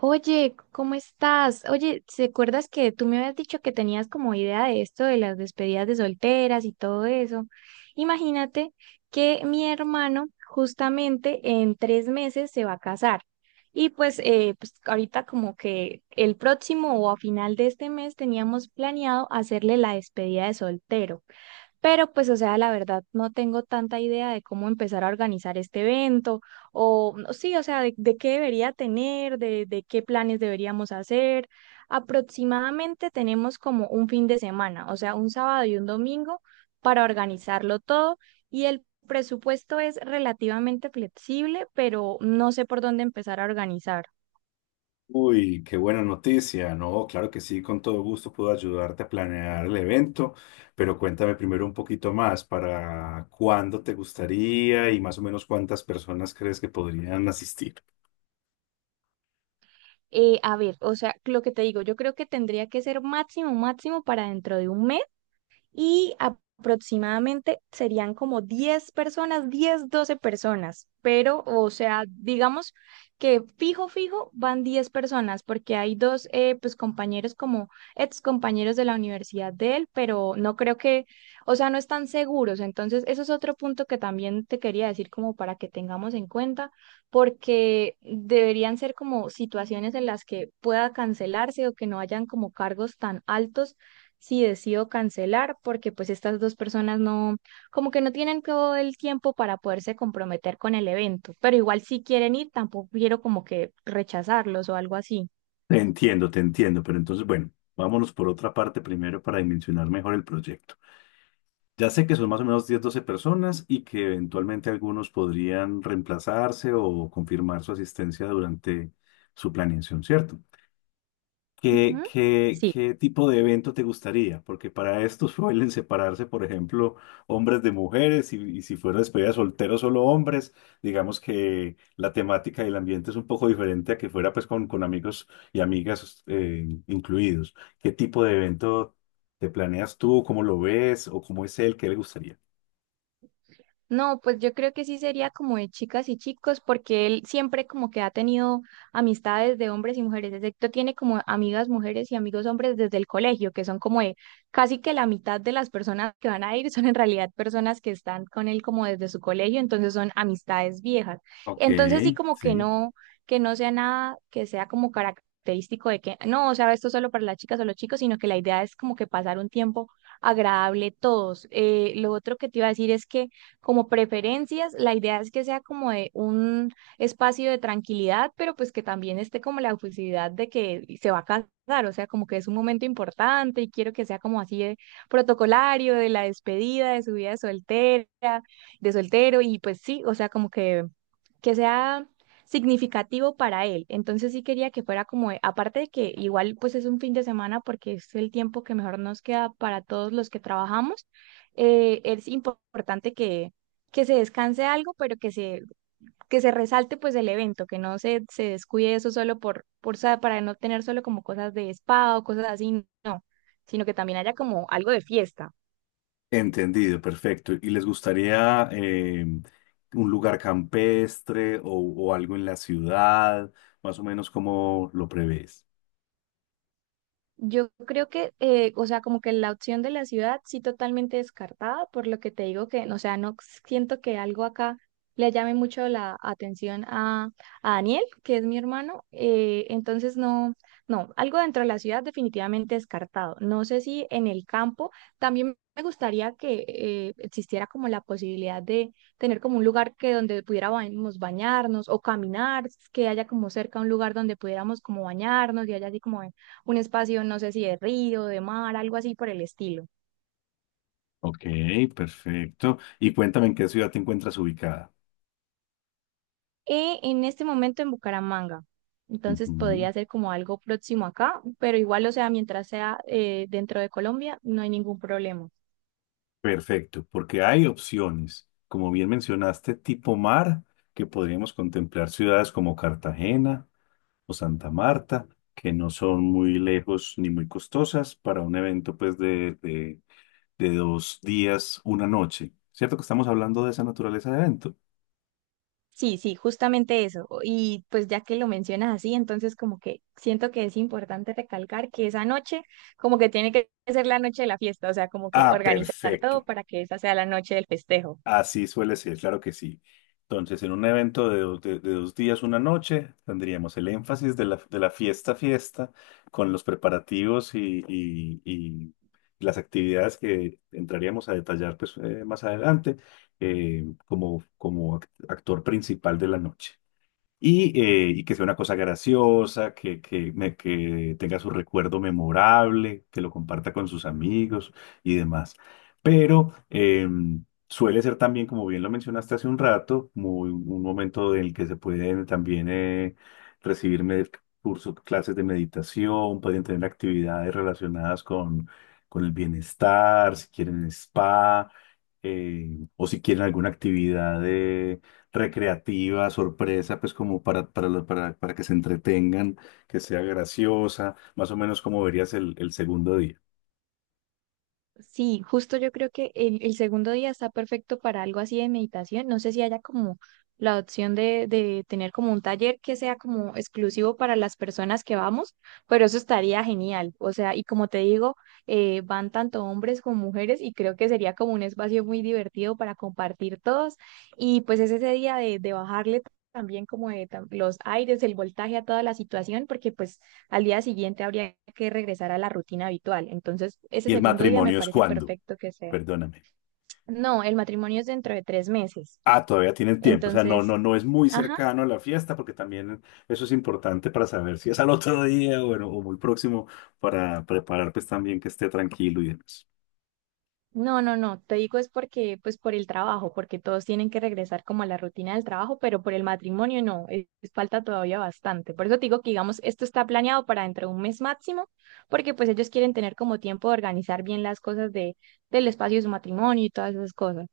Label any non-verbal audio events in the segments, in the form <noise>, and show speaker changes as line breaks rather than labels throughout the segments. Oye, ¿cómo estás? Oye, ¿te acuerdas que tú me habías dicho que tenías como idea de esto de las despedidas de solteras y todo eso? Imagínate que mi hermano justamente en 3 meses se va a casar. Y pues, ahorita como que el próximo o a final de este mes teníamos planeado hacerle la despedida de soltero. Pero pues, o sea, la verdad, no tengo tanta idea de cómo empezar a organizar este evento, o no, sí, o sea, de qué debería tener, de qué planes deberíamos hacer. Aproximadamente tenemos como un fin de semana, o sea, un sábado y un domingo para organizarlo todo y el presupuesto es relativamente flexible, pero no sé por dónde empezar a organizar.
Uy, qué buena noticia. No, claro que sí, con todo gusto puedo ayudarte a planear el evento, pero cuéntame primero un poquito más para cuándo te gustaría y más o menos cuántas personas crees que podrían asistir.
A ver, o sea, lo que te digo, yo creo que tendría que ser máximo, máximo para dentro de un mes y aproximadamente serían como 10 personas, 10, 12 personas, pero o sea, digamos que fijo, fijo van 10 personas porque hay dos pues compañeros como ex compañeros de la universidad de él, pero no creo que, o sea, no están seguros, entonces eso es otro punto que también te quería decir como para que tengamos en cuenta porque deberían ser como situaciones en las que pueda cancelarse o que no hayan como cargos tan altos si decido cancelar, porque pues estas dos personas no, como que no tienen todo el tiempo para poderse comprometer con el evento, pero igual si quieren ir, tampoco quiero como que rechazarlos o algo así.
Te entiendo, pero entonces, bueno, vámonos por otra parte primero para dimensionar mejor el proyecto. Ya sé que son más o menos 10 o 12 personas y que eventualmente algunos podrían reemplazarse o confirmar su asistencia durante su planeación, ¿cierto? ¿Qué,
Ujú.
qué,
Sí.
qué tipo de evento te gustaría? Porque para esto <laughs> suelen separarse, por ejemplo, hombres de mujeres y si fuera despedida de soltero solo hombres, digamos que la temática y el ambiente es un poco diferente a que fuera pues con amigos y amigas incluidos. ¿Qué tipo de evento te planeas tú? ¿Cómo lo ves? ¿O cómo es él? ¿Qué le gustaría?
No, pues yo creo que sí sería como de chicas y chicos, porque él siempre como que ha tenido amistades de hombres y mujeres, excepto tiene como amigas mujeres y amigos hombres desde el colegio, que son como de casi que la mitad de las personas que van a ir son en realidad personas que están con él como desde su colegio, entonces son amistades viejas.
Ok,
Entonces sí como
sí.
que no sea nada que sea como característico de que no, o sea, esto solo para las chicas o los chicos, sino que la idea es como que pasar un tiempo agradable todos. Lo otro que te iba a decir es que como preferencias. La idea es que sea como de un espacio de tranquilidad, pero pues que también esté como la oficialidad de que se va a casar, o sea, como que es un momento importante y quiero que sea como así de protocolario, de la despedida, de su vida de soltera, de soltero y pues sí, o sea, como que sea significativo para él. Entonces sí quería que fuera como, aparte de que igual pues es un fin de semana porque es el tiempo que mejor nos queda para todos los que trabajamos, es importante que se descanse algo, pero que se resalte pues el evento, que no se descuide eso solo para no tener solo como cosas de spa o cosas así, no, sino que también haya como algo de fiesta.
Entendido, perfecto. ¿Y les gustaría un lugar campestre o algo en la ciudad? Más o menos como lo prevés.
Yo creo que, o sea, como que la opción de la ciudad sí totalmente descartada, por lo que te digo que, no, o sea, no siento que algo acá le llame mucho la atención a Daniel, que es mi hermano. Entonces, no, no, algo dentro de la ciudad definitivamente descartado. No sé si en el campo también me gustaría que existiera como la posibilidad de tener como un lugar que donde pudiéramos bañarnos o caminar, que haya como cerca un lugar donde pudiéramos como bañarnos y haya así como un espacio, no sé si de río, de mar, algo así por el estilo.
Ok, perfecto. Y cuéntame en qué ciudad te encuentras ubicada.
Y en este momento en Bucaramanga. Entonces
Ujú,
podría ser como algo próximo acá, pero igual, o sea, mientras sea dentro de Colombia, no hay ningún problema.
perfecto, porque hay opciones. Como bien mencionaste, tipo mar, que podríamos contemplar ciudades como Cartagena o Santa Marta, que no son muy lejos ni muy costosas para un evento pues de 2 días, 1 noche. ¿Cierto que estamos hablando de esa naturaleza de evento?
Sí, sí, justamente eso. Y pues ya que lo mencionas así, entonces como que siento que es importante recalcar que esa noche como que tiene que ser la noche de la fiesta, o sea, como que
Ah,
organizar todo
perfecto.
para que esa sea la noche del festejo.
Así suele ser, claro que sí. Entonces, en un evento de, de 2 días, 1 noche, tendríamos el énfasis de la fiesta, fiesta, con los preparativos y las actividades que entraríamos a detallar pues, más adelante, como, actor principal de la noche. Y que sea una cosa graciosa, que tenga su recuerdo memorable, que lo comparta con sus amigos y demás. Pero suele ser también, como bien lo mencionaste hace un rato, muy, un momento en el que se pueden también recibir cursos, clases de meditación, pueden tener actividades relacionadas con el bienestar, si quieren spa o si quieren alguna actividad de recreativa, sorpresa, pues como para, para que se entretengan, que sea graciosa, más o menos como verías el segundo día.
Sí, justo yo creo que el segundo día está perfecto para algo así de meditación. No sé si haya como la opción de tener como un taller que sea como exclusivo para las personas que vamos, pero eso estaría genial. O sea, y como te digo, van tanto hombres como mujeres y creo que sería como un espacio muy divertido para compartir todos. Y pues es ese día de bajarle también como de los aires, el voltaje a toda la situación, porque pues al día siguiente habría que regresar a la rutina habitual. Entonces, ese
¿Y el
segundo día me
matrimonio es
parece
cuándo?
perfecto que sea.
Perdóname.
No, el matrimonio es dentro de 3 meses.
Ah, todavía tienen tiempo, o sea, no,
Entonces,
no, no es muy
ajá,
cercano a la fiesta, porque también eso es importante para saber si es al otro día o, bueno, o muy próximo para preparar pues también que esté tranquilo y demás.
no, no, no, te digo es porque, pues por el trabajo, porque todos tienen que regresar como a la rutina del trabajo, pero por el matrimonio no, es, falta todavía bastante. Por eso te digo que, digamos, esto está planeado para dentro de un mes máximo, porque pues ellos quieren tener como tiempo de organizar bien las cosas del espacio de su matrimonio y todas esas cosas.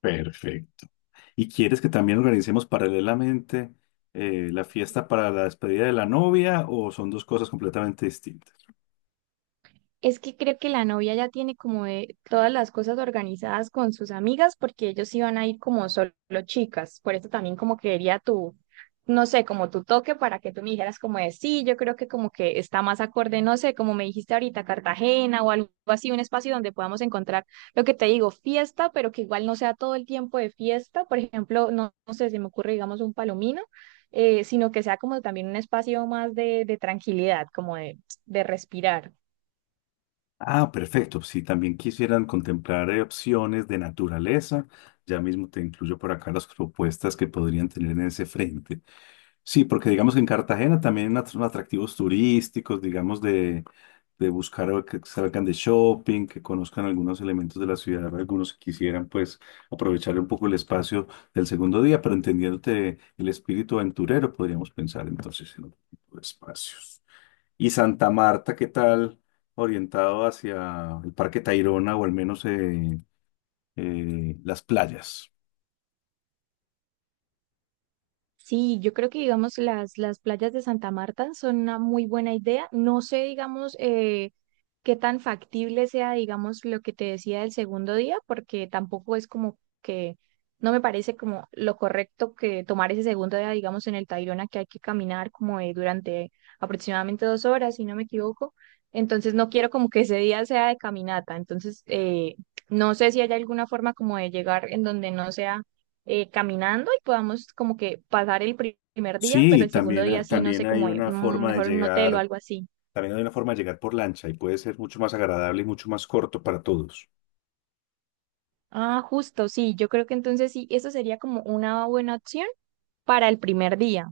Perfecto. ¿Y quieres que también organicemos paralelamente la fiesta para la despedida de la novia o son dos cosas completamente distintas?
Es que creo que la novia ya tiene como de todas las cosas organizadas con sus amigas porque ellos iban a ir como solo chicas. Por eso también como que quería tu, no sé, como tu toque para que tú me dijeras como de sí, yo creo que como que está más acorde, no sé, como me dijiste ahorita, Cartagena o algo así, un espacio donde podamos encontrar lo que te digo, fiesta, pero que igual no sea todo el tiempo de fiesta. Por ejemplo, no, no sé, se me ocurre, digamos, un palomino. Sino que sea como también un espacio más de tranquilidad, como de respirar.
Ah, perfecto. Si también quisieran contemplar opciones de naturaleza, ya mismo te incluyo por acá las propuestas que podrían tener en ese frente. Sí, porque digamos que en Cartagena también son atractivos turísticos, digamos, de buscar o que salgan de shopping, que conozcan algunos elementos de la ciudad, algunos que quisieran pues aprovechar un poco el espacio del segundo día, pero entendiéndote el espíritu aventurero, podríamos pensar entonces en otro tipo de espacios. Y Santa Marta, ¿qué tal? Orientado hacia el Parque Tayrona o al menos las playas.
Sí, yo creo que digamos las playas de Santa Marta son una muy buena idea. No sé, digamos, qué tan factible sea, digamos, lo que te decía del segundo día, porque tampoco es como que no me parece como lo correcto que tomar ese segundo día, digamos, en el Tayrona, que hay que caminar como durante aproximadamente 2 horas, si no me equivoco. Entonces no quiero como que ese día sea de caminata. Entonces, no sé si hay alguna forma como de llegar en donde no sea caminando y podamos como que pasar el primer día, pero
Sí,
el segundo
también, ha-
día sí, no
también
sé,
hay
como
una forma de
mejor en un hotel o
llegar
algo así.
También hay una forma de llegar por lancha y puede ser mucho más agradable y mucho más corto para todos.
Ah, justo, sí, yo creo que entonces sí, eso sería como una buena opción para el primer día.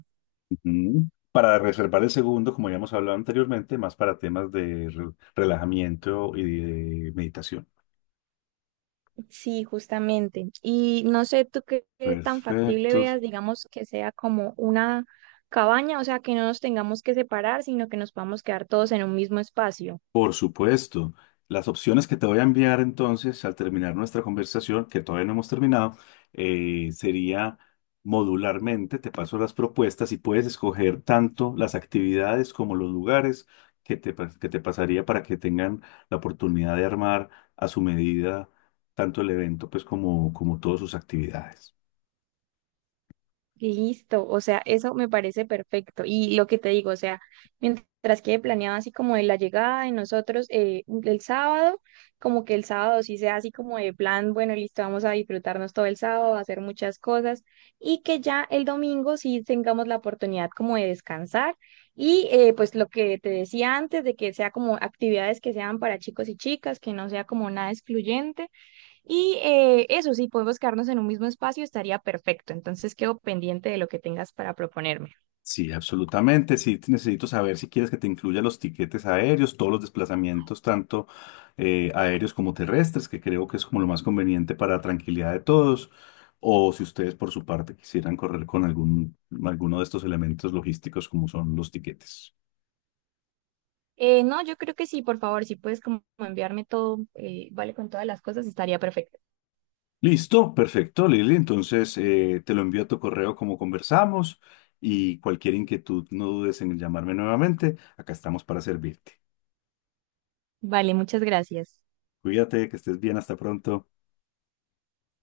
Ujú. Para reservar el segundo, como ya hemos hablado anteriormente, más para temas de relajamiento y de meditación.
Sí, justamente. Y no sé tú qué tan factible
Perfecto.
veas, digamos, que sea como una cabaña, o sea, que no nos tengamos que separar, sino que nos podamos quedar todos en un mismo espacio.
Por supuesto. Las opciones que te voy a enviar entonces al terminar nuestra conversación, que todavía no hemos terminado, sería modularmente, te paso las propuestas y puedes escoger tanto las actividades como los lugares que te pasaría para que tengan la oportunidad de armar a su medida tanto el evento pues como, como todas sus actividades.
Listo, o sea, eso me parece perfecto. Y lo que te digo, o sea, mientras quede planeado así como de la llegada de nosotros el sábado, como que el sábado sí sea así como de plan, bueno, listo, vamos a disfrutarnos todo el sábado, a hacer muchas cosas, y que ya el domingo sí tengamos la oportunidad como de descansar. Y pues lo que te decía antes, de que sea como actividades que sean para chicos y chicas, que no sea como nada excluyente. Y eso, si podemos quedarnos en un mismo espacio, estaría perfecto. Entonces quedo pendiente de lo que tengas para proponerme.
Sí, absolutamente. Sí, necesito saber si quieres que te incluya los tiquetes aéreos, todos los desplazamientos, tanto aéreos como terrestres, que creo que es como lo más conveniente para tranquilidad de todos, o si ustedes por su parte quisieran correr con algún, alguno de estos elementos logísticos como son los tiquetes.
No, yo creo que sí, por favor, si puedes como enviarme todo, vale, con todas las cosas, estaría perfecto.
Listo, perfecto, Lili. Entonces te lo envío a tu correo como conversamos y cualquier inquietud no dudes en llamarme nuevamente. Acá estamos para servirte.
Vale, muchas gracias.
Cuídate, que estés bien, hasta pronto.